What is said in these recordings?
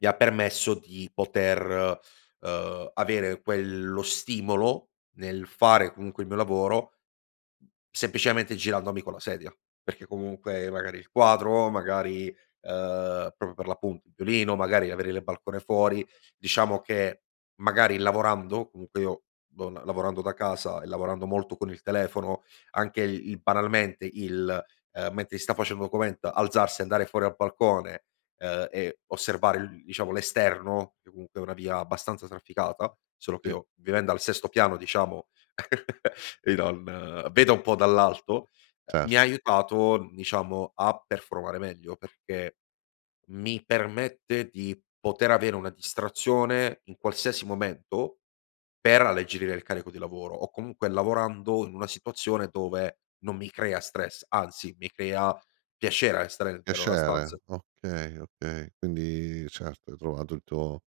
Mi ha permesso di poter, uhm, avere quello stimolo nel fare comunque il mio lavoro semplicemente girandomi con la sedia, perché comunque magari il quadro, magari, uhm, proprio per l'appunt il [unintelligible] magari avere il balcone fuori. Diciamo che magari lavorando, comunque io do l lavorando da casa e lavorando molto con il telefono, anche il il banalmente il ehm, mentre si sta face il document alzarsi e andare fuori a balcone, ehm, e osservare l diciamo l'esterno, che comunque è una via abbastanza trafficata, solo che Sì. io vivendo al sesto piano diciamo i non vedo un po' dall'alto, uhm, Cer mi ha aiutato diciamo a performare meglio, perché mi permette di poter avere una distrazione in qualsiasi momento per alleggerire il carico di lavoro o comunque lavorando in una situazione dove non mi crea stress, anzi mi crea piacere restare dentro una stanz Piacere, okay, okay, quindi certo, hai trovato il tuo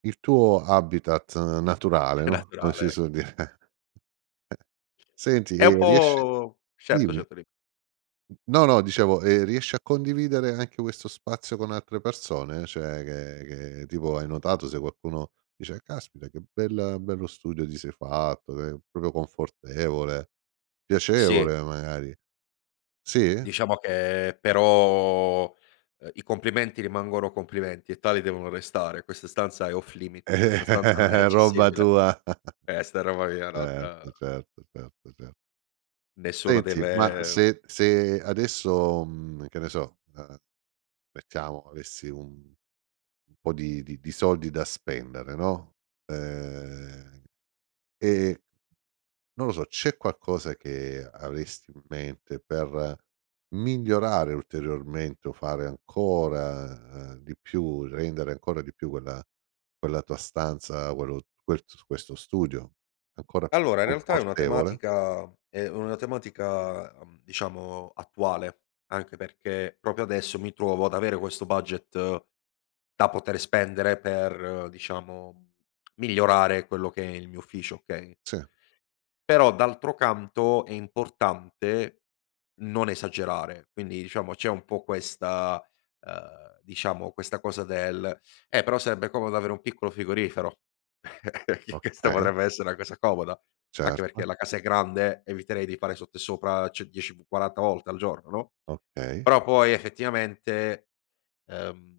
il tuo habitat naturale, È no, come si naturale, ecco. suol dire. [unintelligible] Senti È un e riesci po' certo, dimmi. certo di No, no, dicevo, e riesci a condividere anche questo spazio con altre persone? Cioè che che tipo hai notato se qualcuno dice: "Caspita che bel bello studio ti sei fatto, che proprio confortevole." Sì. Piacevole magari. Sì? Diciamo che però, uhm, i complimenti rimangono complimenti e tali devono restare. Questa stanza è off Eh, limit, questa stanza non è roba accessibile. tua. Questa è roba mia, non Certo, certo, certo, cer nessuno Senti, ma deve se se adesso, mhmm, che ne so, ehm, mettiamo avessi un un po' di di di soldi da spendere, no, ehm, e non lo so, c'è qualcosa che avresti in mente per migliorare ulteriormente o fare ancora, ehm, di più, rendere ancora di più quella quella tua stanza, quello quets questo studio ancora più Allora, in realtà è una confortevole? tematica è una tematica, uhm, diciamo attuale anche perché proprio adesso mi trovo ad avere questo budget da poter spendere per diciamo migliorare quello che è il mio ufficio, okay Sì. però d'altro canto è importante non esagerare. Quindi diciamo c'è un po' questa ehm, diciamo questa cosa del: "Eh però sarebbe comodo avere un piccolo frigorifero." perché questa Okay. potrebbe esse' una cosa comoda, anche perché Certo. la casa è grande, eviterei di fare sotto e sopra cioè 10, v 40 volte al giorno, no? Okay. Però poi effettivamente, ehm